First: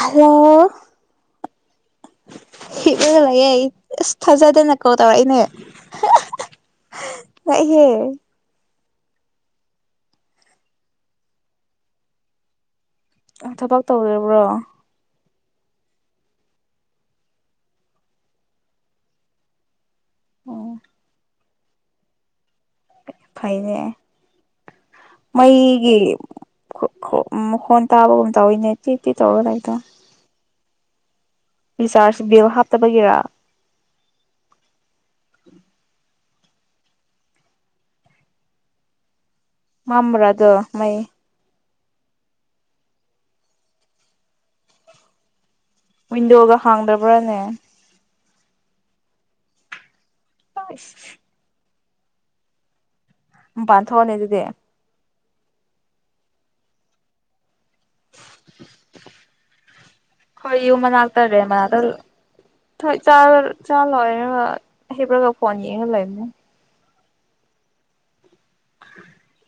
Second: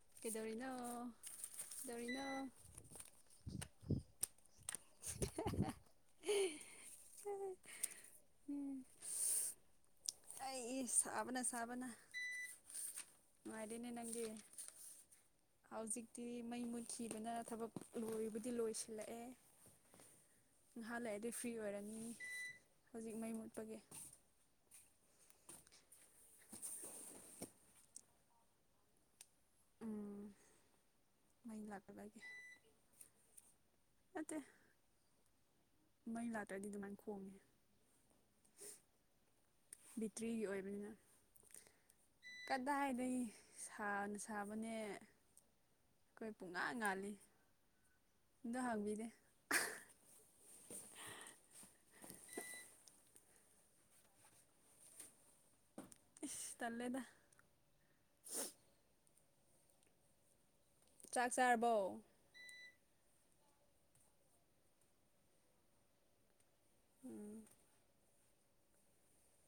hello ꯀꯩꯗꯧꯔꯤꯅꯣ ꯀꯩꯗꯧꯔꯤꯅꯣ ꯍꯤꯛꯑꯒ ꯂꯩꯥꯌꯦ ꯊꯥꯖꯗꯅ ꯀꯣꯜ ꯇꯧꯔꯛꯏꯅꯦ ꯂꯥꯛꯍꯦ ꯑꯩꯁ ꯁꯥꯕꯅ ꯁꯥꯕꯅ ꯊꯕꯛ ꯅꯨꯡꯉꯥꯏꯗꯣꯏꯅꯦ ꯅꯪꯗꯤ ꯇꯧꯔꯕ꯭ꯔꯣ ꯍꯧꯖꯤꯛꯇꯤ ꯃꯩ ꯃꯨꯠꯈꯤꯕꯅ ꯊꯕꯛ ꯂꯣꯏꯕꯨꯗꯤ ꯂꯣꯏꯁꯤꯜꯂꯛꯑꯦ ꯎꯝ ꯅꯍꯥꯥꯟ ꯂꯩꯑꯗꯤ ꯐ꯭ꯔꯤ ꯑꯣꯏꯔꯅꯤ ꯍꯧꯖꯤꯛ ꯃꯩ ꯃꯨꯠꯄꯒꯤ ꯐꯩꯅꯦ ꯃꯩꯒꯤ ꯃꯈꯣꯟ ꯇꯥꯕꯒꯨꯝ ꯆꯥꯎꯋꯤꯅꯦ ꯇꯤꯠ ꯇꯤꯠ ꯇꯧꯔ ꯂꯩꯥꯕꯗꯣ ꯎꯝ ꯃꯩ ꯂꯥꯛꯇꯕꯒꯤ ꯔꯤꯆꯥꯥꯔꯁ ꯕꯜ ꯍꯥꯞꯇꯕꯒꯤꯔ ꯅꯠꯇꯦ ꯃꯩꯂꯛ ꯇꯗꯤ ꯑꯗꯨꯃꯥꯏ ꯈꯣꯡꯉꯦ ꯃꯥꯝꯕ꯭ꯔ ꯑꯗꫭ ꯃꯩ ꯀꯗꯥꯏꯗꯩ ꯁꯥꯒ ꯁꯥꯕꯅꯦ ꯋꯤꯟꯗꯣꯒ ꯍꯥꯡꯗꯕ꯭ꯔꯥꯅꯦ ꯑꯝꯗ ꯍꯥꯡꯕꯤꯗꯦ ꯍꯥꯏꯁ ꯃꯄꯥꯟ ꯊꫭꯍꯂꯦ ꯑꯗꯨꯗꯤ ꯏꯁ ꯇꯜꯂꯦꯗ [unintelligible] ꯍꯣꯏ ꯌꯨ ꯆꯥꯛ ꯃꯅꯥꯛꯇꯔꯦ ꯆꯥꯔꯕꯣ ꯃꯅꯥꯛꯇ ꯊꯣꯏ ꯆꯥꯔꯦ ꯆꯥ ꯂꫭꯏꯔꯦꯕ ꯍꯤꯞꯄꯒ ꯐꯣꯟ ꯌꯦꯡꯉ ꯂꯩꯕꯅꯦ ꯎꯝ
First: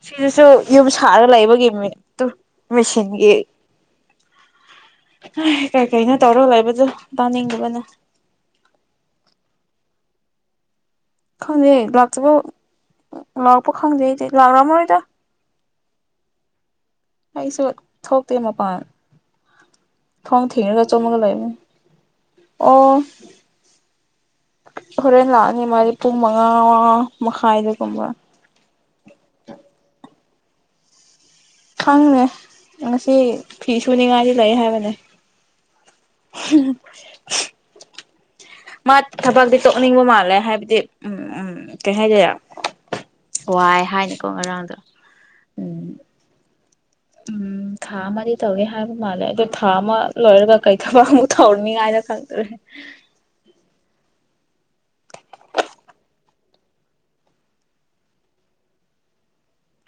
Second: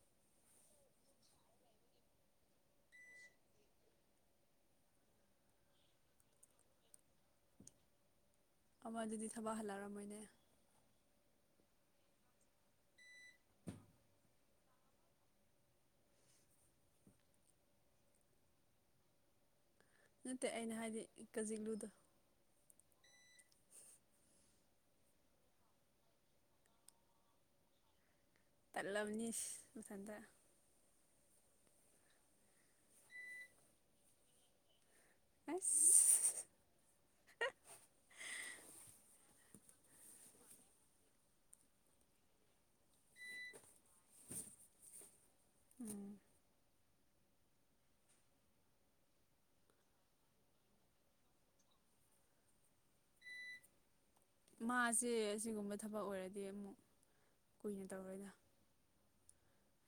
ꯁꯤꯗꯁꯨ ꯌꯨꯝ ꯁꯥꯔꯒ ꯂꯩꯕꯒꯤ ꯃꯤ ꯃꯦꯆꯤꯟꯒꯤ ꯀꯩꯀꯩꯅꯣ ꯇꯧꯔꯒ ꯂꯩꯕꯗꯨ ꯇꯥꯅꯤꯡꯗꯕꯅ ꯑꯃ ꯑꯗꯨꯗꯤ ꯊꯕꯛ ꯍꯜꯂꯛꯑꯝꯃꯣꯏꯅꯦ ꯈꯪꯗꯦ ꯂꯥꯛꯇꯔꯤꯕꫭ ꯂꯥꯛꯄ ꯈꯪꯗꯦ ꯑꯩꯗꯤ ꯂꯥꯛꯔꯝꯃꯔꯣꯏꯗ ꯑꯩꯁꯨ ꯊꯣꯛꯇꯦ ꯃꯄꯥꯟ ꯅꯠꯇꯦ ꯐꯉ ꯊꯦꯡꯅ ꯑꯩꯅ ꯀ ꯆ ꯍꯥꯏꯗꯤ ꯃꯒ ꯂꯩꯕ ꯀꯖꯤꯛꯂꯨꯗꯣ ꯑꯣ ꯍꯣꯔꯦꯟ ꯂꯥꯛꯑꯅꯤ ꯃꯥꯗꯤ ꯄꯨꯡ ꯃꯉꯥ ꯃꯈꯥꯏꯗꯨꯒꯨꯝꯕ ꯇꯠꯂꯝꯕꯅꯤ ꯃꯊꯟꯇ ꯈꯪꯅꯦꯦ ꯉꯁꯤ ꯐꯤ ꯁꯨꯅꯤꯉꯥꯏꯗꯤ ꯂꯩ ꯍꯥꯏꯕꯅꯦ ꯑꯁ [unintelligible] ꯃꯥ ꯊꯕꯛꯇꯤ ꯇꯣꯛꯅꯤꯡꯕ ꯃꯥꯜꯂꯦ ꯍꯥꯏꯕꯗꯤ ꯎꯝ ꯎꯝ ꯀꯩ ꯍꯥꯏꯗꯦ ꯋꯥꯏ ꯍꯥꯏꯅꯤꯀꯣ ꯉꯔꯥꯡꯗꯣ ꯎꯝ ꯎꯝ ꯊꯥ ꯑꯃꯗꯤ ꯇꯧꯏꯦ ꯍꯥꯏꯕ ꯃꯥꯜꯂꯦ ꯑꯗꯣ ꯊꯥ ꯑꯃ ꯂꯣꯏꯔꯒ ꯀꯩꯗꯕ ꯑꯃꯨꯛ ꯊꯧꯔꯅꯤꯉꯥꯏꯅ ꯈꯪꯗ꯭ꯔꯦ ꯃꯥꯁꯦ ꯑꯁꯤꯒꯨꯝꯕ ꯊꯕꯛ ꯑꯣꯏꯔꯗꯤ ꯑꯃꯨꯛ ꯀꯨꯏꯅ ꯇꯧꯔꯣꯏꯗ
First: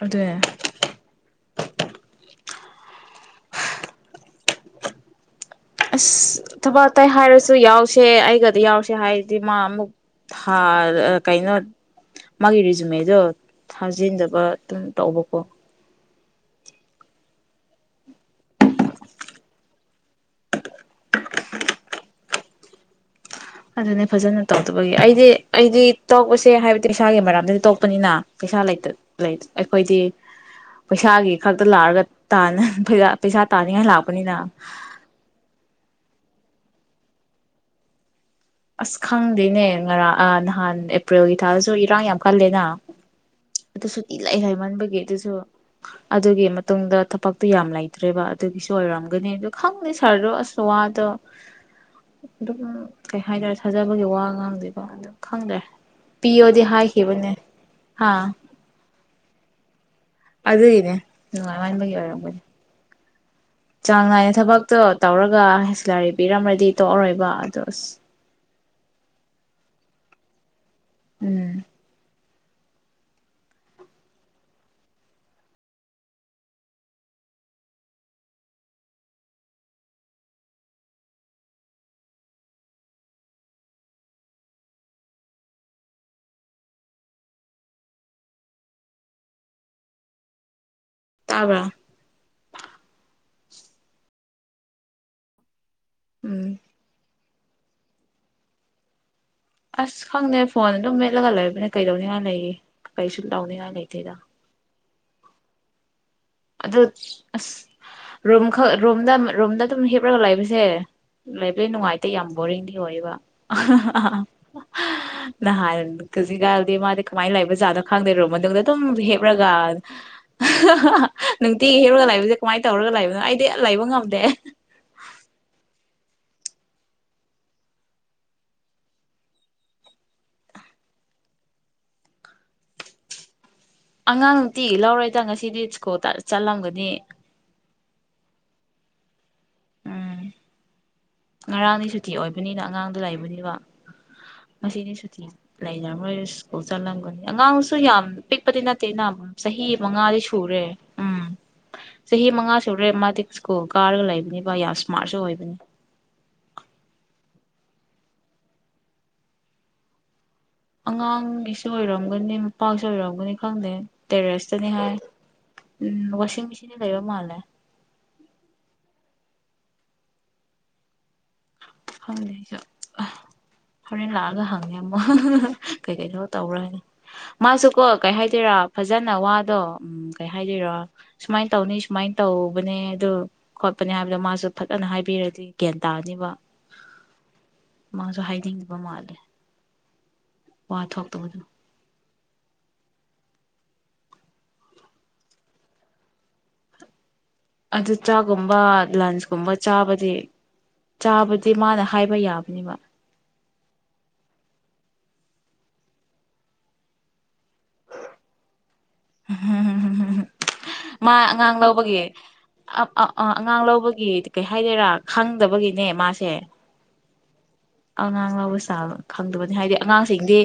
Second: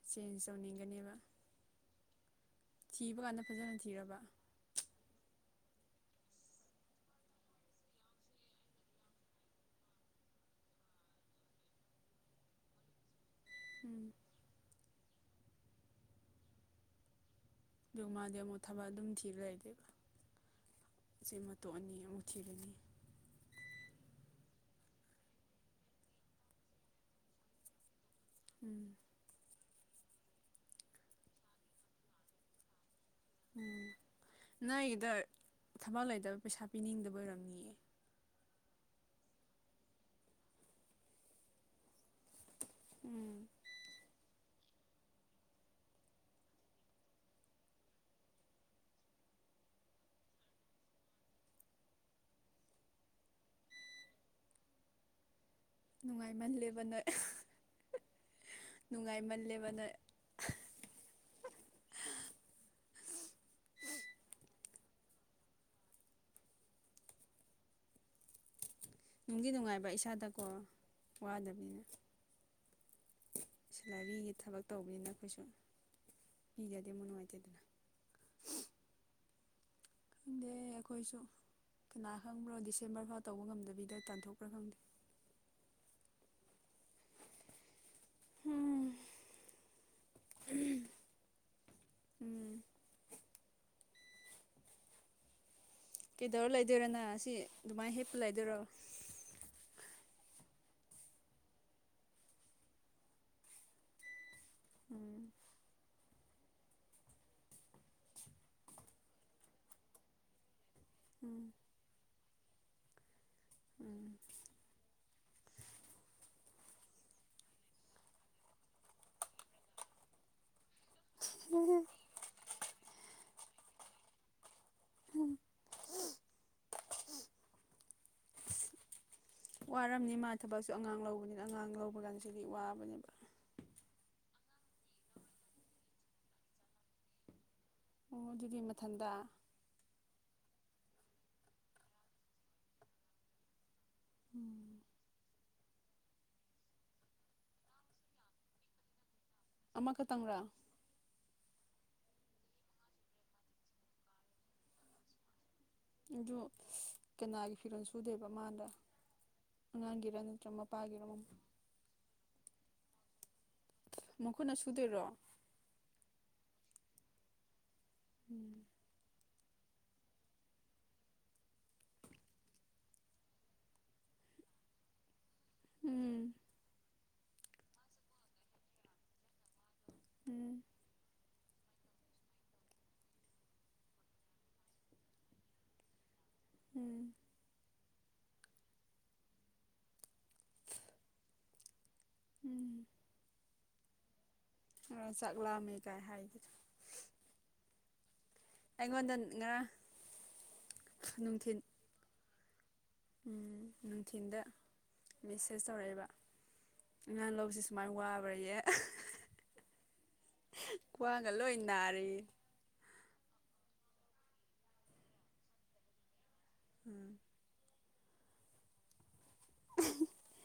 ꯑꯗꯨꯅꯦ ꯆꯦꯟꯖ ꯇꯧꯅꯤꯡꯒꯅꯦꯕ ꯊꯤꯕ ꯀꯥꯟꯗ ꯐꯖꯅ ꯊꯤꯔꯕ ꯑꯁ ꯊꯕꯛ ꯑꯇꯥꯏ ꯍꯥꯏꯔꯁꯨ ꯌꯥꯎꯁꯦ ꯑꯩꯒꯗꯤ ꯌꯥꯎꯁꯦ ꯍꯥꯏꯔꯗꯤ ꯃꯥ ꯑꯃꯨꯛ ꯀꯩꯅꯣ ꯃꯥꯒꯤ ꯔꯤꯖꯨꯃꯦꯗꯣ ꯎꯝ ꯊꯥꯖꯤꯟꯗꯕ ꯑꯗꯨꯝ ꯇꯧꯕꯀꯣ ꯑ ꯃꯥꯗꯤ ꯑꯃꯨꯣꯠ ꯊꯕ ꯑꯗꯨꯝ ꯊꯤꯕ ꯂꯩꯇꯦꯕ ꯁꯃꯇꯣ ꯑꯅꯤ [unintelligible] ꯑꯗꯨꯅꯦ ꯐꯖꯅ ꯇꯧꯗꯕꯒꯤ ꯑꯩꯗꯤ ꯑꯩꯗꯤ ꯇꯧꯕꯁꯦ ꯍꯥꯏꯕꯗꯤ ꯏꯁꯥꯒꯤ ꯃꯔꯝꯗꯗꯤ ꯇꯣꯛꯄꯅꯤꯅ ꯄꯩꯁꯥ ꯎꯝ ꯂꯩꯇ ꯂꯩ ꯑꯩꯈꯣꯏꯗꯤ ꯄꯩꯁꯥꯒꯤ ꯈꯛꯇ ꯂꯥꯛꯑꯒ ꯇꯥꯅ ꯊꯣꯏꯗ ꯄꯩꯁ ꯇꯥꯟꯅꯤꯉꯥꯏ ꯎꯝ ꯂꯥꯛꯄꯅꯤꯗ ꯅꯣꯏꯒꯤꯗ ꯊꯕꯛ ꯂꯩꯇꯕ ꯄꯩꯁꯥ ꯄꯤꯅꯤꯡꯗꯕ ꯑꯣꯏꯔꯝꯅꯤꯌꯦ ꯑꯁ ꯈꯪꯗꯦꯅꯦ ꯉꯔꯥꯡ ꯅꯍꯥꯟ ꯑꯦꯄ꯭ꯔꯤꯜꯒꯤ ꯊꯥꯗꯁꯨ ꯏꯔꯥꯡ ꯌꯥꯝ ꯀꯜꯂꯦꯅ ꯎꯝ ꯑꯗꯨ ꯁꯨꯇꯤ ꯂꯩ ꯍꯥꯏꯃꯟꯕꯒꯤ ꯑꯗꯨꯁꯨ ꯑꯗꯨꯒꯤ ꯃꯇꯨꯡꯗ ꯊꯕꯛꯇꯣ ꯌꯥꯝ ꯂꯩꯇ꯭ꯔꯦꯕ ꯑꯗꯨꯒꯤꯁꯨ ꯑꯣꯏꯔꯝꯒꯅꯤ ꯑꯗꯨ ꯈꯪꯅꯤ ꯁꯥꯔꯗꯣ ꯑꯁ ꯋꯥꯗꯣ ꯑꯗꯨꯝ ꯀꯩ ꯍꯥꯏꯇꯥꯔꯦ ꯊꯥꯖꯕꯒꯤ ꯋꯥ ꯉꯥꯡꯗꯣꯏꯕ ꯑꯗꯨꯝ ꯈꯪꯗ꯭ꯔꯦ ꯄꯤꯑꯣꯗꯤ ꯅꯨꯡꯉꯥꯏꯃꯜꯂꯦꯕ ꯍꯥꯏꯈꯤꯕꯅꯦ ꯍꯥꯥ ꯅꯨꯡꯉꯥꯏꯃꯜꯂꯦꯕꯅ ꯑꯗꯨꯅꯦ ꯉꯥꯟꯕꯒꯤ ꯑꯣꯏꯔꯗꯤ ꯆꯥꯡ ꯅꯥꯏꯅ ꯊꯕꯛꯇꯣ ꯇꯧꯔꯒ ꯂꯥꯏꯔꯤ ꯄꯤꯔꯝ꯭ꯔꯗꯤ ꯇꯣꯛꯑꯔꯣꯏꯕ ꯑꯗ ꯅꯨꯡꯒꯤ ꯅꯨꯡꯉꯥꯏꯕ ꯏꯁꯥꯗꯀꯣ ꯎꯝ ꯋꯥꯗꯕꯤꯅꯦ ꯁꯤꯂꯥꯏꯕꯤꯒꯤ ꯊꯕꯛ ꯇꯧꯕꯅꯤꯅ ꯑꯩꯈꯣꯏꯁꯨ ꯄꯤꯖꯗꯦ ꯑꯃꯨꯛ ꯅꯨꯡꯉꯥꯏꯇꯦꯗꯅ ꯈꯪꯗꯦ ꯑꯩꯈꯣꯏꯁꯨ ꯀꯅꯥ ꯈꯪꯕ꯭ꯔꯣ ꯗꯤꯁꯦꯝꯕꯔ ꯐꯥꯎ ꯇꯧꯕ ꯉꯝꯗꯕꯤꯗ ꯇꯥꯟꯊꯣꯛꯄ꯭ꯔꯥ ꯈꯪꯗꯦ ꯎꯝ ꯇꯕꯔꯥ ꯎꯝ ꯎꯝ ꯀꯩꯗꯧꯔ ꯂꯩꯗꯣꯏꯅꫭ ꯁꯤ ꯑꯗꯨꯃꯥꯏꯅ ꯍꯦꯛꯞꯄꯨ ꯂꯩꯗꯣꯏꯔꯣ ꯑꯁ ꯈꯪꯗꯦ ꯐꯣꯟ ꯑꯗꯨꯝ ꯃꯦꯠꯂꯒ ꯂꯩꯕꯅꯦ ꯀꯩꯗꯧꯅꯤꯉꯥꯏ ꯂꯩꯔꯤ ꯀꯩꯁꯨ ꯂꯧꯅꯤꯡꯉꯥꯏ ꯂꯩꯇꯦꯗ ꯎꯝ ꯑꯗꯨ ꯑꯁ ꯔꯨꯝꯈꯛ ꯔꯨꯝꯗ ꯔꯨꯝꯗ ꯑꯗꯨꯝ ꯍꯤꯞꯂꯒ ꯂꯩꯥꯕꯁꯦ ꯎꯝ ꯂꯩꯕ ꯂꯩ ꯅꯨꯡꯉꯥꯏꯇꯦ ꯌꯥꯝ ꯎꯝ [unintelligible] [unintelligible] ꯅꯍꯥꯟ ꯀꯖꯤꯛꯀꯥꯟꯗꯤ ꯃꯥꯗꯤ ꯀꯃꯥꯏꯅ ꯂꯩꯕ ꯖꯥꯠꯅꯣ ꯈꯪꯗꯦ ꯔꯨꯝ ꯃꯅꯨꯡꯗ ꯑꯗꯨꯝ ꯍꯤꯞꯔꯒ ꯅꯨꯡꯇꯤꯒꯤ ꯍꯦꯛꯔꯒ ꯂꯩꯕꯁꯦ ꯀꯃꯥꯏꯅ ꯇꯧꯔꯒ ꯂꯩꯕꯅꯣ ꯑꯩꯗꯤ ꯂꯩꯕ ꯉꯝꯗꯦ ꯋꯥꯔꯝꯅꯤ ꯃꯥ ꯊꯕꯛꯁꯨ ꯑꯉꯥꯡ ꯂꯧꯕꯅꯤꯅ ꯑꯉꯥꯡ ꯂꯧꯕ ꯀꯥꯟꯗ ꯁꯤꯗꯤ ꯋꯥꯕꯅꯦꯕ ꯑꯉꯥꯡ ꯅꯨꯡꯇꯤ ꯂꯧꯔꯦꯗ ꯉꯁꯤꯗꯤ ꯁ꯭ꯀꯣꯜ ꯆꯠꯂꯝꯒꯅꯤ ꯑꯣ ꯑꯗꯨꯗꯤ ꯃꯊꯟꯇ ꯎꯝ ꯉꯔꯥꯡꯗꯤ ꯁꯨꯇꯤ ꯑꯣꯏꯕꯅꯤꯅ ꯑꯉꯥꯡꯗꯣ ꯂꯩꯕꯅꯤꯕ ꯎꯝ [unintelligible] ꯂꯩꯔꯔꯣꯏ ꯁ꯭ꯀꯨꯜ ꯆꯠꯂꯝꯒꯅꯤ ꯑꯉꯥꯡꯁꯨ ꯌꯥꯝ ꯄꯤꯛꯄꯗꯤ ꯅꯠꯇꯦꯅ ꯆꯍꯤ ꯃꯉꯥꯗꯤ ꯑꯃꯈꯛꯇꯪꯔꯥ ꯁꯨꯔꯦ ꯎꯝ ꯆꯍꯤ ꯃꯉꯥ ꯁꯨꯔꯦ ꯃꯥꯗꯤ ꯁ꯭ꯀꯨꯜ ꯀꯥꯔꯒ ꯂꯩꯕꯅꯤꯕ ꯌꯥꯝ ꯏꯁꯃꯥꯔꯠꯁꯨ ꯑꯣꯏꯕꯅꯤ ꯑꯗꯨ ꯀꯅꯥꯒꯤ ꯐꯤꯔꯣꯜ ꯁꯨꯗꯦꯕ ꯃꯥꯗ ꯑꯉꯥꯡꯒꯤꯔ ꯅꯠꯇ꯭ꯔꯒ ꯃꯄꯥꯒꯤꯔ ꯑꯉꯥꯡꯒꯤꯁꯨ ꯑꯣꯏꯔꯝꯒꯅꯦ ꯄꯥꯁꯨ ꯑꯣꯏꯔꯝꯒꯅꯤ ꯈꯪꯗꯦ ꯃꯈꯨꯠꯅ ꯇꯦꯔꯦꯁꯇꯅꯤ ꯍꯥꯏ ꯁꯨꯗꯣꯏꯔꯣ ꯋꯥꯁꯤꯡ ꯃꯦꯆꯤꯟ ꯂꯩꯩꯕ ꯃꯥꯂꯦ ꯎꯝ ꯍꯪꯉꯦ ꯑꯩꯁꯨ ꯍꯣꯔꯦꯟ ꯂꯥꯛꯑꯒ ꯍꯪꯉꯦ ꯑꯃꯨꯛ ꯀꯩ ꯀꯩꯩꯅꯣ ꯎꯝ ꯇꯧꯔꯅꯤ ꯃꯥꯁꯨ ꯀꯣ ꯀꯩ ꯍꯥꯏꯗꯣꯏꯔꯥ ꯐꯖꯅ ꯋꯥꯗꯣ ꯎꯝ ꯀꯩ ꯍꯥꯏꯗꯣꯏꯔꯥ ꯁꯨꯃꯥꯏꯅ ꯇꯧꯅꯤ ꯁꯨꯃꯥꯏꯅ ꯇꯧꯕꯅꯦ ꯑꯗꯨ ꯈꯣꯠꯄꯅꯦ ꯍꯥꯏꯕꯗ ꯃꯥꯁꯨ ꯐꯖꯅ ꯍꯥꯏꯕꯤꯔꯗꯤ ꯒ꯭ꯌꯥꯟ ꯇꯥꯔꯅꯤꯕ ꯎꯝ ꯃꯥꯁꯨ ꯍꯥꯏꯅꯤꯡꯕ ꯃꯥꯜꯂꯦ ꯋꯥ ꯊꯣꯛꯇꯧꯕꯗꯨ ꯎꯝ ꯑ ꯆꯠꯂꯃꯤ ꯀꯥꯏ ꯍꯥꯏꯗꯤ ꯑꯗꯨ ꯆꯛꯆꯥꯒꯨꯝꯕ ꯂꯟꯁꯀꯨꯝꯕ ꯆꯥꯕꯗꯤ ꯆꯥꯕꯗꯤ ꯅꯨꯡꯊꯤꯟ ꯃꯥꯅ ꯍꯥꯏꯕ ꯌꯥꯕ ꯑꯗꯨꯕ ꯎꯝ ꯅꯨꯡꯊꯤꯟꯗ ꯃꯦꯁꯦꯁ ꯇꯧꯔꯛꯑꯦꯕ ꯑꯉꯥ ꯂꯧꯁꯤꯦ ꯁꯨꯃꯥꯏꯅ ꯋꯥꯕ꯭ꯔꯌꯦ ꯍꯥ ꯃꯥ ꯀ꯭ꯋꯥꯒ ꯑꯉꯥꯡ ꯂꯣꯏ ꯂꯧꯕꯒꯤ ꯅꯥꯔꯦꯌꯦ ꯑ ꯑ ꯑꯉꯥꯡ ꯂꯧꯕꯒꯤ ꯀꯩ ꯍꯥꯏꯗꯣꯏꯔꯥ ꯈꯪꯗꯕꯒꯤꯅꯦ ꯃꯥꯁꯦ ꯎꯝ ꯑꯉꯥꯡ ꯉꯕ ꯆꯥ ꯈꯪꯗꯕꯅꯤ ꯍꯥꯏꯗꯤ ꯑꯉꯥꯡꯁꯤꯡꯗꯤ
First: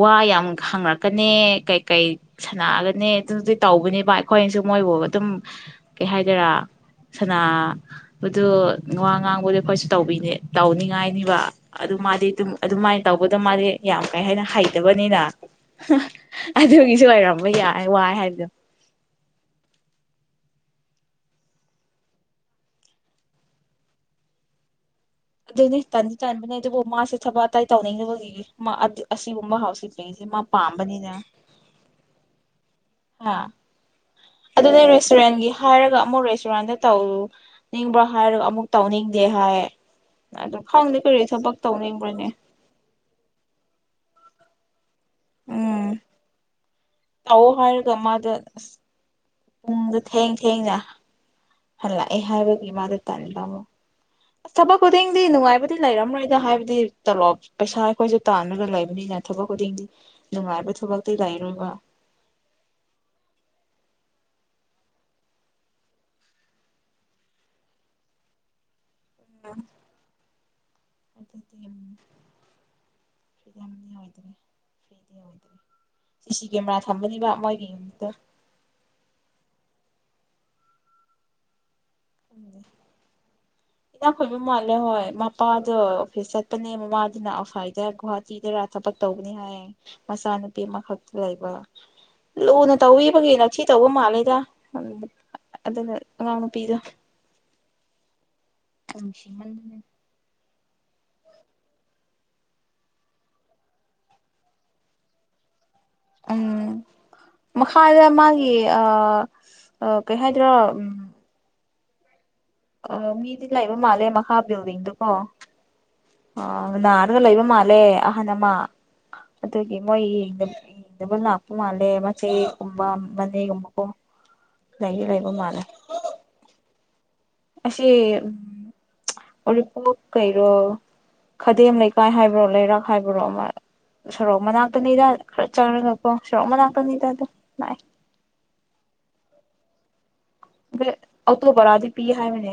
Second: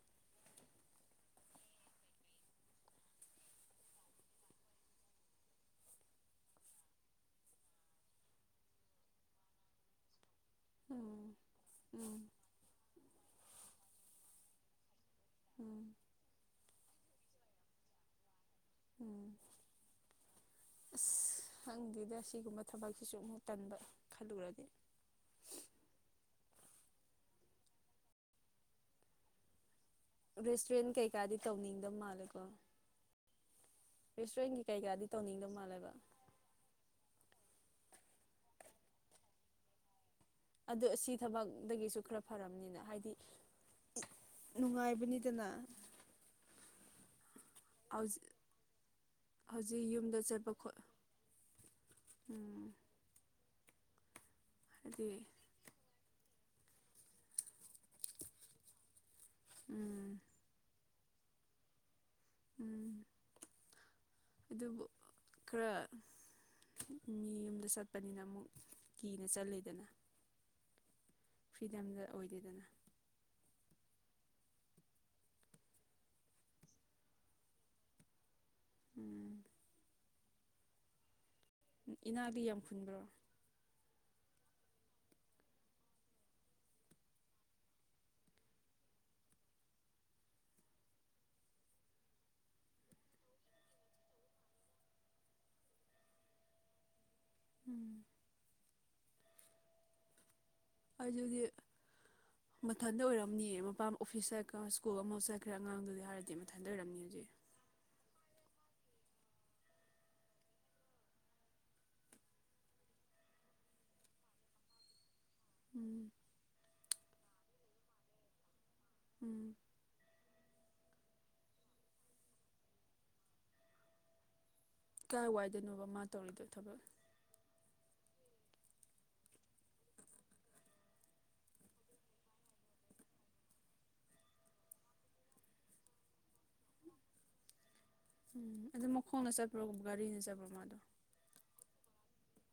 ꯋꯥ ꯌꯥꯝ ꯍꯥꯡꯔꯛꯀꯅꯤ ꯀꯩꯀꯩ ꯁꯥꯟꯅꯒꯅꯤ ꯑꯗꯨꯗꯤ ꯇꯧꯕꯅꯦꯕ ꯑꯩꯈꯣꯏꯅꯁꯨ ꯃꯣꯏꯕꯨ ꯑꯗꯨꯝ ꯀꯩ ꯍꯥꯏꯗꯔꯥ ꯁꯥꯟꯕꯗꯨ ꯋꯥ ꯉꯥꯡꯕꯗꯤ ꯑꯩꯈꯣꯏꯁꯨ ꯇꯧꯕꯤꯅꯦ ꯎꯝ ꯇꯧꯅꯤꯡꯉꯥꯏꯅꯤꯕ ꯎꯝ ꯃꯥꯗꯤ ꯑꯗꯨꯝ ꯑꯗꯨꯝ ꯁꯃꯥꯏꯅ ꯇꯧꯕꯗ ꯃꯥꯗꯤ ꯌꯥꯝ ꯀꯩ ꯍꯥꯏꯅ ꯍꯩꯇꯕꯅꯤꯅ ꯎꯝ ꯑꯗ ꯍ ꯁꯤ ꯑꯣꯏꯔꯝꯕ ꯌꯥꯏ ꯋꯥꯏ ꯍꯥꯏꯕꯗꯣ ꯎꯝ ꯑꯁ ꯍꯪꯗꯦꯗ ꯑꯁꯤꯒꯨꯝꯕ ꯊꯕꯛꯁꯤꯁꯨ ꯑꯃꯨꯛ ꯇꯟꯕ ꯈꯜꯂꯨꯔꯗꯤ ꯑꯗꯨꯏꯅꯦ ꯇꯥꯟꯗꯤ ꯇꯟꯥꯟꯕꯅꯦ ꯑꯗꯨꯕꯨ ꯃꯥꯁꯦ ꯊꯕꯛ ꯑꯇꯥꯏ ꯇꯧꯅꯤꯡꯕꯒꯤ ꯑꯁꯤꯕꯨꯕ ꯍꯥꯎꯁꯤ ꯔꯦꯁꯇꯨꯔꯦꯟ ꯀꯩꯀꯥꯗꯤ ꯇꯧꯅꯤꯡꯗꯕ ꯃꯥꯜꯂꯦꯀꯣ ꯍꯥꯥ ꯔꯦꯁꯇꯨꯔꯦꯟꯒꯤ ꯑꯗꯨ ꯅ ꯀꯩꯀꯥꯗꯤ ꯔꯦꯁꯇꯨꯔꯦꯟꯒꯤ ꯇꯧꯅꯤꯡꯗꯕ ꯃꯥꯜꯂꯦꯕ ꯍꯥꯏꯔꯒ ꯑꯃꯨꯛ ꯔꯦꯁꯇꯨꯔꯦꯟꯗ ꯇꯧ ꯅꯤꯡꯕ꯭ꯔꯥ ꯍꯥꯏꯔꯒ ꯑꯃꯨꯛ ꯇꯧꯅꯤꯡꯗꯦ ꯍꯥꯏ ꯑꯗꯨ ꯑ ꯈꯪꯗꯦ ꯁꯤ ꯀꯔꯤ ꯊꯕꯛ ꯊꯕꯛꯗꯒꯤꯁꯨ ꯈꯔ ꯇꯧꯅꯤꯡꯕ꯭ꯔꯅꯦ ꯐꯔꯕꯔꯕꯅꯤꯅ ꯍꯥꯏꯗꯤ ꯅꯨꯡꯉꯥꯏꯕ ꯑꯕꯅꯤꯗꯅ ꯇꯑꯣ ꯍꯥꯜꯒꯃꯗ ꯍꯧꯖꯤꯛ ꯄꯨꯡꯗꯣ ꯌꯨꯝꯗ ꯊꯦꯡ ꯆꯠꯄ ꯊꯦꯡꯅ ꯈꯣꯠ ꯍꯜꯂꯛꯑꯦ ꯍꯥꯏꯕꯒꯤ ꯎꯝ ꯃꯥꯗ ꯇꯥꯅꯤꯡꯦ ꯃꯣ ꯑꯁ ꯊꯕꯛ ꯍꯥꯏꯗꯤ ꯈꯨꯗꯤꯡꯗꯤ ꯅꯨꯡꯉꯥꯏꯕꯨꯗꯤ ꯂꯩꯔꯝꯔꯣꯏ ꯁꯤꯗ ꯍꯥꯏꯕꯗꯤ ꯇꯂꯣꯞ ꯄꯩꯁꯥ ꯑꯩꯈꯣꯏꯁꯨ ꯇꯥꯟꯔꯒ ꯂꯩꯕꯅꯤꯅꯅ ꯊꯕꯛ ꯈꯨꯗꯤꯡꯒꯤ ꯎꯝ ꯅꯨꯡꯉꯥꯏꯕ ꯊꯕꯛ ꯂꯏꯔꯕ ꯎꯝ ꯑꯗꯨꯕꯨ ꯈꯔ ꯃꯤ ꯌꯨꯝꯗ ꯆꯠꯄꯅꯤꯅ ꯑꯃꯨꯛ ꯀꯤꯅ ꯆꯜꯂꯤꯗꯅ ꯑꯗꯤ ꯁꯤꯇ ꯑꯣꯏꯗꯦꯗꯅ ꯐ꯭ꯔꯤ ꯑꯣꯏꯗ꯭ꯔꯦ ꯁꯤ ꯁꯤ ꯀꯦꯃꯦꯔꯥ ꯊꯝꯕꯅꯤꯕ ꯃꯣꯏꯒꯤ ꯌꯃꯤꯠꯇ ꯎꯝ ꯏꯅꯥꯗꯤ ꯌꯥꯝ ꯈꯨꯨꯟꯕ꯭ꯔꯣ ꯏꯅꯥ ꯈꯣꯏꯕ ꯃꯥꯜꯂꯦ ꯍꯣꯏ ꯃꯄꯥꯗꯣ ꯑꯣꯐꯤꯁ ꯆꯠꯄꯅꯦ ꯃꯃꯥꯗꯨꯅ ꯑꯐꯥꯏꯗ ꯒꯨꯍꯥꯇꯤꯗꯔ ꯊꯕꯛ ꯇꯧꯕꯅꯤ ꯍꯥꯏꯌꯦ ꯃꯆꯥꯅꯨꯄꯤ ꯑꯃꯈꯛꯇ ꯂꯩꯕ ꯂꯨꯅ ꯇꯧꯕꯕꯒꯤ ꯅꯛꯊ ꯇꯧꯕ ꯃꯥꯜꯂꯦꯗ ꯑꯗꯨꯅ ꯑꯉꯥꯡ ꯅꯨꯄꯤꯗꯣ ꯎꯝ ꯀꯁꯤꯃꯗꯅꯦ ꯑꯗꯨꯗꯤ ꯃꯊꯟꯇ ꯑꯣꯏꯔꯝꯅꯤꯌꯦ ꯃꯄꯥ ꯑꯣꯐꯤꯁ ꯆꯠ꯭ꯔ ꯁ꯭ꯀꯨꯜ ꯑꯃ ꯆꯠꯈ꯭ꯔ ꯎꯝ ꯃꯈꯥꯗ ꯃꯥꯒꯤ ꯑ ꯀꯩ ꯍꯥꯏꯥꯏꯗ꯭ꯔꯣ ꯎ ꯑ ꯃꯤꯗꯤ ꯂꯩꯕ ꯃꯥꯜꯂꯦ ꯃꯈꯥꯕꯌꯣꯔꯤꯡꯗꯨ ꯀꯣ ꯎꯝ ꯑꯟꯅꯔꯗ ꯂꯩ ꯂꯩꯕ ꯃꯂꯦ ꯑꯍꯅꯃ ꯎꯝ ꯑꯗꯨꯗꯒꯤ ꯃꯣꯏ ꯏ ꯃꯣ ꯑꯄ ꯃꯥ ꯂꯩꯦ ꯃꯥ ꯆ ꯀꯨꯝꯕꯝꯕꯅꯤꯦ ꯀꯨꯝꯃꯀ ꯀꯥꯏ ꯋꯥꯏꯗꯅꯣꯕ ꯃꯥ ꯇꯧꯔꯤꯗꯣ ꯊꯕꯛ ꯑꯁꯤ ꯎ ꯎꯔꯤꯄꯣꯛ ꯀꯔꯣ ꯈꯗꯦꯝ ꯂꯩꯀꯥꯏ ꯍꯥꯏꯕ꯭ꯔꯣ ꯂꯩꯔꯛ ꯍꯥꯏꯕ꯭ꯔꯣ ꯑꯃ ꯁꯣꯔꯣꯛ ꯃꯅꯥꯛꯇꯅꯤꯗ ꯈꯔ ꯆꯪꯉꯒꯀꯣ ꯁꯣꯔꯣꯛ ꯃꯅꯥꯛꯇꯅꯤꯗ ꯑꯗꯨꯝ ꯂꯥꯛꯑ ꯎꯝ ꯑꯗꯨ ꯃꯈꯣꯡꯅ ꯆꯠꯄ꯭ꯔꯣꯒꯨꯝꯕ ꯒꯥꯔꯤꯅ ꯆꯠꯄ꯭ꯔꯣ ꯃꯥꯗꯣ ꯑꯣꯇꯣꯕꯔꯥꯗꯤ ꯄꯤ ꯍꯥꯏ ꯃꯅꯦ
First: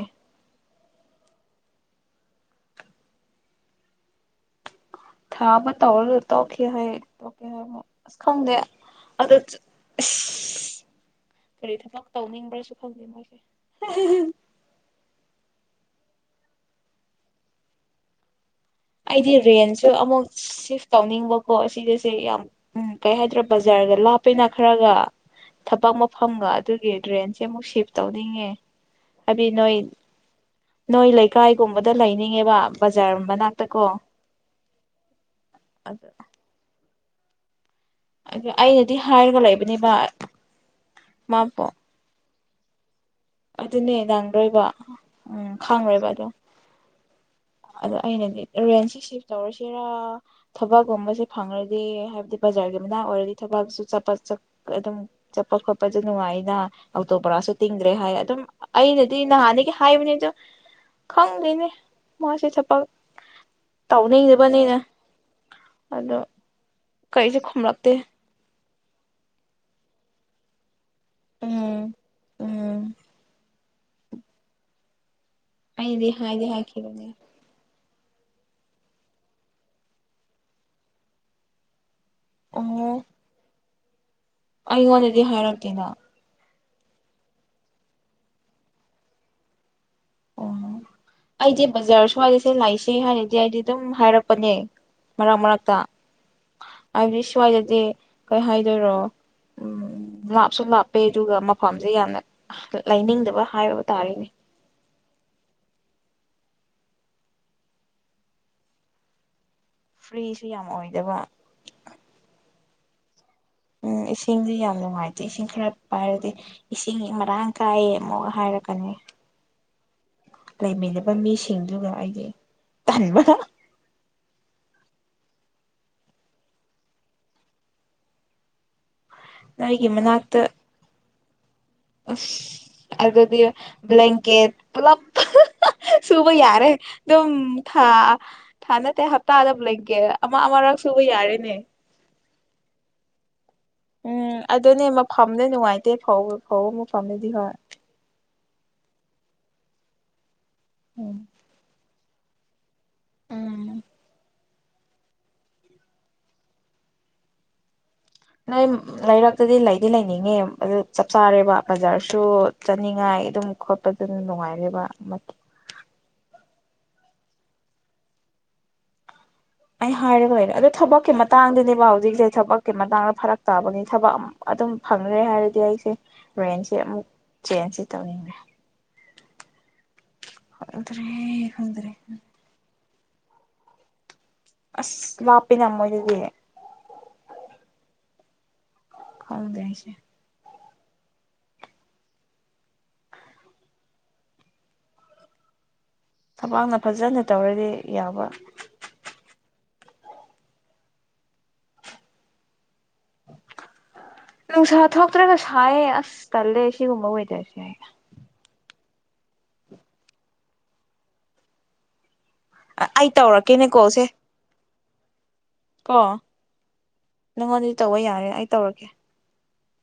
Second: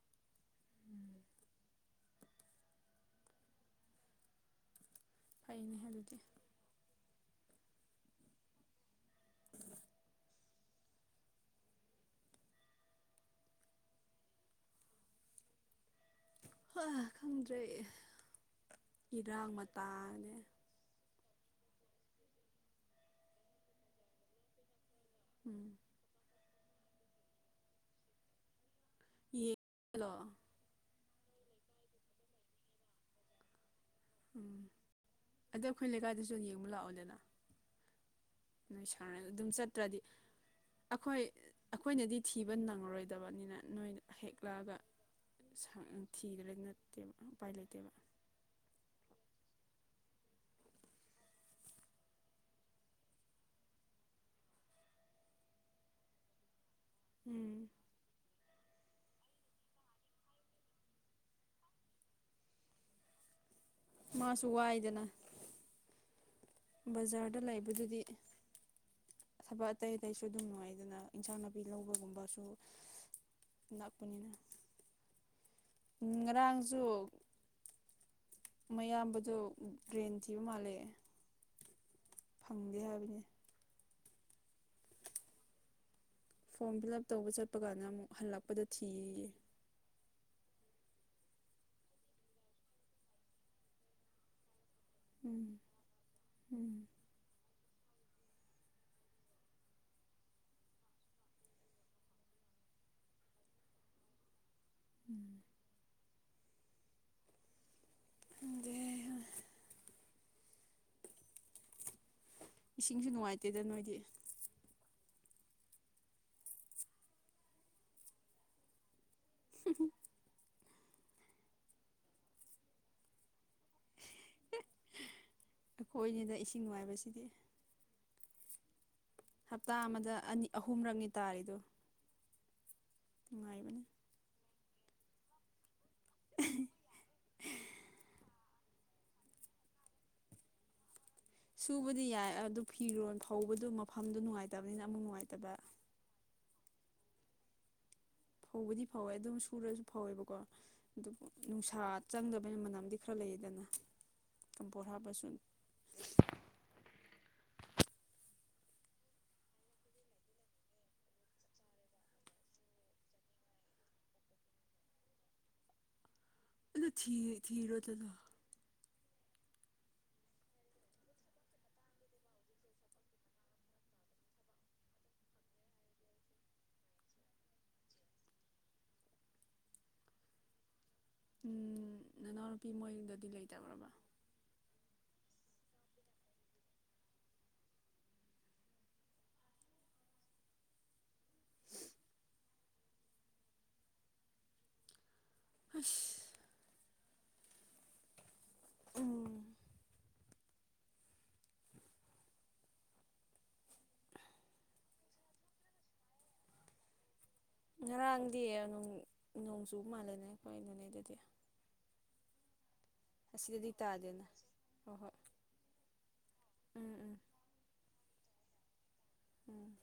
ꯊ ꯃ ꯐꯩꯅꯦ ꯇꯔ ꯑꯗꯨꯗꯤ ꯂꯩꯠꯇꯣ ꯀꯌꯥ ꯀ ꯑꯁ ꯈꯪꯗꯦ ꯑꯗ ꯆ ꯐꯔꯤ ꯊꯕꯛ ꯇꯧꯅꯤꯡꯕ꯭ꯔꯁꯨ ꯈꯪꯗꯦ ꯃꯣꯏꯁꯦ ꯑ ꯈꯗ꯭ꯔꯦ ꯑꯩꯗꯤ ꯔꯦꯟꯁꯨ ꯑꯃꯨꯛ ꯁꯤꯐ ꯇꯧꯅꯤꯡꯕꯀꯣ ꯁꯤꯁ ꯁꯦ ꯌꯥꯝ ꯎꯝ ꯀꯩ ꯍꯥꯏꯗ꯭ꯔꯥ ꯕꯖꯥꯔꯒ ꯂꯥꯞꯄꯅ ꯈꯔꯒ ꯎꯝ ꯊꯕꯛ ꯃꯐꯝꯒꯗ ꯑꯗꯨꯒꯤ ꯗ꯭ꯔꯦꯟꯁꯦ ꯑꯃꯨꯛ ꯁꯤꯐ ꯇꯧꯅꯤꯡꯉꯦ ꯑꯕ ꯅꯣꯏ ꯌꯦꯡꯂꯣ ꯅꯣꯏ ꯂꯩꯀꯥꯏꯒꯨꯝꯕꯗ ꯂꯩꯅꯤꯡꯉꯦꯕ ꯕꯖꯥꯔ ꯃꯅꯥꯛꯇ ꯇꯀꯣ ꯎꯝ ꯑꯗꯣ ꯑꯩꯈꯣꯏ ꯂꯩꯀꯥꯏꯗꯁꯨ ꯌꯦꯡꯕ ꯂꯥꯛꯑꯣꯗꯅ ꯑꯗꯨ ꯅꯣꯏ ꯑꯩꯅꯗꯤ ꯁ ꯍꯥꯏꯔꯒ ꯑꯗꯨꯝ ꯂꯩꯕꯅꯦꯕ ꯆꯠꯇ꯭ꯔꯗꯤ ꯑꯩꯈꯣꯏ ꯃꯥꯕꯨ ꯑꯩꯈꯣꯏꯅꯗꯤ ꯊꯤꯕ ꯅꯪꯔꯣꯏ ꯑꯗꯨꯅꯦ ꯂꯪꯗꯣꯏꯕ ꯎꯝ ꯈꯥꯡꯈꯣꯏꯕ ꯑꯗꯣ ꯊꯤꯗ꯭ꯔꯦ ꯅꯠꯇꯦꯕ ꯎꯄꯥꯏ ꯂꯩꯇꯦꯕ ꯑꯗꯣ ꯑꯩꯅꯗꯤ ꯔꯦꯟꯁ ꯁꯤꯐ ꯇꯧꯔꯁꯤ ꯦꯔꯥ ꯊꯕꯛꯒꯨꯝꯕꯁꯦ ꯐꯪꯉꯗꯤ ꯍꯥꯏꯕꯗꯤ ꯕꯖꯥꯔꯒꯤ ꯃꯅꯥ ꯑꯣꯏꯔꯗꯤ ꯊꯕꯛꯁꯨ ꯆꯄ ꯑꯗꯨꯝ ꯆꯠꯄ ꯈꯣꯠꯄꯁꯨ ꯅꯨꯡꯉꯥꯏꯅ ꯑ ꯇꯣꯕ꯭ꯔꯁꯨ ꯎꯝ ꯇꯤꯡꯗ꯭ꯔꯦ ꯍꯥꯏ ꯑꯗꯨꯝ ꯑꯩꯅꯗꯤ ꯅꯍꯥꯟꯒꯤ ꯍꯥꯏꯕꯅꯤ ꯑꯗꯨ ꯈꯪꯗꯣꯏꯅꯦ ꯃꯥꯁꯦ ꯊꯄ ꯃꯥꯁꯨ ꯇꯧꯅꯤꯡꯗꯕꯅꯤꯅ ꯋꯥꯏꯗꯅ ꯑꯗꯣ ꯕꯖꯥꯔꯗ ꯀꯔꯤꯁꯨ ꯈꯨꯝꯂꯛꯇꯦ ꯂꯩꯕꯗꯨꯗꯤ ꯊꯕꯛ ꯑꯇꯩ ꯑꯇꯩꯁꯨ ꯑꯗꯨꯝ ꯅꯨꯡꯉꯥꯏꯗꯅ ꯏꯟꯁꯥꯡ ꯅꯥꯄꯤ ꯎꯝ ꯂꯧꯕꯒꯨꯝꯕꯁꯨ ꯎꯝ ꯗꯥ ꯀꯅꯟꯅ ꯑꯩꯗ ꯍꯥ ꯏꯗꯦ ꯍꯥꯏꯈꯤꯗꯅꯦ ꯃꯌꯥꯝꯕꯗꯣ ꯒ꯭ꯔꯦꯟ ꯊꯤꯕ ꯃꯥꯜꯂꯦ ꯑ ꯐꯪꯗꯦ ꯍꯥꯏꯕꯅꯤ ꯑꯩꯉꯣꯟꯗꯗꯤ ꯍꯥꯏꯔꯛꯇꯦꯗ ꯐꯣꯝ ꯐꯤꯜ ꯑꯞ ꯇꯧꯕ ꯆꯠꯄ ꯀꯥꯟꯗ ꯑꯃꯨꯛ ꯍꯜꯂꯛꯄꯗ ꯊꯤꯌꯦ ꯑꯣ ꯑꯩꯗꯤ ꯕꯖꯥꯔ ꯁ꯭ꯋꯥꯏꯗꯁꯦ ꯂꯥꯛꯏꯁꯦ ꯍꯥꯏꯅꯗꯤ ꯑꯩꯗꯤ ꯑꯗꯨꯝ ꯍꯥꯏꯔꯛꯄꯅꯦ ꯃꯔꯛ ꯎꯝ ꯃꯔꯛꯇ ꯎꯝ ꯍꯥꯏꯗꯤ ꯁꯋꯥ ꯁꯦ ꯀꯩ ꯍꯥꯏꯗꯣꯏꯔꯣ ꯎ ꯂꯥꯞꯁꯨ ꯂꯥꯞꯄꯦ ꯑꯗꯨꯒ ꯃꯐꯝꯁꯦ ꯌꯥꯝꯅ ꯂꯩꯅꯤꯡꯗꯕ ꯍꯥꯏꯕ ꯇꯥꯔꯦꯅꯦ ꯎꯝ ꯗꯒꯤ ꯐ꯭ꯔꯤꯁꯨ ꯌꯥꯝ ꯑꯣꯏꯗꯕ ꯏꯁꯤꯡꯁꯨꯦ ꯅꯨꯡꯉꯥꯏꯇꯦ ꯎꯝ ꯏꯁꯤꯡꯗꯤ ꯌꯥꯝ ꯅꯨꯡꯉꯥꯏꯇꯦ ꯏꯁꯤꯡ ꯈꯔ ꯄꯥꯏꯔꯗꯤ ꯏꯁꯤꯡ ꯃꯔꯥꯡ ꯀꯥꯏꯌꯦ ꯑꯃꯨꯛ ꯍꯥꯏꯔꯛꯀꯅꯤ ꯂꯩꯃꯤꯟꯅꯕ ꯃꯤꯁꯤꯡꯗꯨꯒ ꯑꯩꯒꯤ ꯇꯟꯕꯗ ꯑꯩꯈꯣꯏꯅꯤꯗ ꯏꯁꯤꯡ ꯋꯥꯥꯏꯕꯁꯤꯗꯤ ꯍꯞꯇꯥ ꯑꯃꯗ ꯑꯅꯤ ꯑꯍꯨꯝꯔꯪꯅꯤ ꯇꯥꯔꯔꯤꯗꯨꯣ ꯑꯗꯤ ꯕ꯭ꯂꯀꯦꯠ ꯄꯨꯂꯞ ꯁꯨꯕꯨꯣꯏ ꯌꯥꯔꯦ ꯑꯗꯨꯝ ꯊꯥ ꯊꯥꯟꯗ ꯑꯦꯍꯄꯇꯇꯥ ꯑꯗꯞ ꯂꯩꯒꯦ ꯑꯃ ꯑꯥꯔ ꯌꯥꯔꯦꯅꯦ ꯁꯨꯕꯗꯤ ꯌꯥꯏ ꯑꯗꯨ ꯐꯤꯔꯣ ꯍꯧꯕꯗꯨ ꯃꯐꯝꯗꯨ ꯎꯝ ꯅꯨꯡꯉꯥꯏꯇꯕꯅꯤꯅ ꯑꯃꯨꯛ ꯅꯨꯡꯉꯥꯏꯇꯕ ꯍ ꯃꯨ ꯄꯝꯗꯤ ꯍ ꯐꯧꯕꯗꯤ ꯐꯧꯋꯦ ꯑꯗꯨꯝ ꯁꯨꯔꯁꯨ ꯐꯧꯋꯦꯕꯀꯣ ꯎꯝ ꯑꯗꯨꯕꯨ ꯅꯨꯡꯁꯥꯠ ꯆꯪꯗꯕꯅꯤꯅ ꯃꯅꯝꯗꯤ ꯈꯔ ꯂꯩꯌꯦꯗꯅ ꯎꯝ ꯄꯍꯥꯕꯁꯨꯨꯝ ꯅꯣꯏ ꯂꯩꯔꯛꯇꯗꯤ ꯂꯩꯗꯤ ꯂꯩꯅꯤꯡꯉꯦ ꯑꯗꯨ ꯆꯞ ꯆꯥꯔꯦꯕ ꯕꯖꯥꯔꯁꯨ ꯆꯠꯅꯤꯡꯉꯥꯏ ꯑꯗꯨꯝ ꯈꯣꯠꯄꯗꯨꯝ ꯅꯨꯡꯉꯥꯏꯔꯦꯕ ꯑꯗ ꯊ ꯊꯔ ꯇꯂ ꯑꯩ ꯍꯥꯏꯔꯒ ꯂꯩꯔꯦ ꯑꯗꯨ ꯊꯕꯛꯀꯤ ꯃꯇꯥꯡꯗꯅꯦꯕ ꯍꯧꯖꯤꯛꯁꯦ ꯊꯕꯛꯀꯤ ꯃꯇꯥꯡꯗ ꯐꯔꯛ ꯇꯥꯕꯅꯤ ꯊꯕꯛ ꯑꯗꯨꯝ ꯐꯪꯗ꯭ꯔꯦ ꯍꯥꯏꯔꯗꯤ ꯑꯩꯁꯦ ꯔꯦꯟꯖꯁꯦ ꯑꯃꯨꯛ ꯆꯦꯟꯖꯁꯤ ꯇꯧꯅꯤꯡꯗ꯭ꯔꯦ ꯍ ꯠꯇꯔꯦ ꯈꯟꯗꯔꯦ ꯗꯗꯤ ꯂꯩꯇꯕ꯭ꯔꯕ ꯑꯁ ꯂꯞꯄꯤ ꯅꯝꯃꯣꯏ ꯑꯗꯨꯗꯤ ꯈꯪꯗꯦ ꯍꯥꯏꯁꯦ ꯑꯁ ꯊꯕꯥꯡꯅ ꯐꯖꯅ ꯇꯧꯔꯗꯤ ꯌꯥꯕ ꯎꯝ ꯅꯨꯡꯁꯥ ꯊꯣꯛꯇ꯭ꯔꯒ ꯁꯥꯏꯌꯦ ꯑꯁ ꯇꯜꯂꯦ ꯁꯤꯒꯨꯝꯕ ꯑꯣꯏꯗꯣꯏꯔꯁꯦ ꯉꯔꯥꯡꯗꯤ ꯅꯨꯡ ꯅꯣꯡ ꯆꯨ ꯃꯥꯜꯂꯦꯅꯦ ꯑꯩꯈꯣꯏ ꯑꯩꯗꯨꯗꯩꯗꯗꯤ ꯑꯩ ꯇꯧꯔꯛꯀꯦꯅꯦ ꯀꯣꯜꯁꯦ ꯍꯣꯏ ꯍꯣꯏ ꯀꯣ ꯎꯝ ꯎꯝ ꯅꯪꯉꯣꯟꯗꯤ ꯇꯧꯕ ꯌꯥꯔꯦ ꯑꯩ ꯇꯧꯔꯛꯀꯦ ꯎꯝ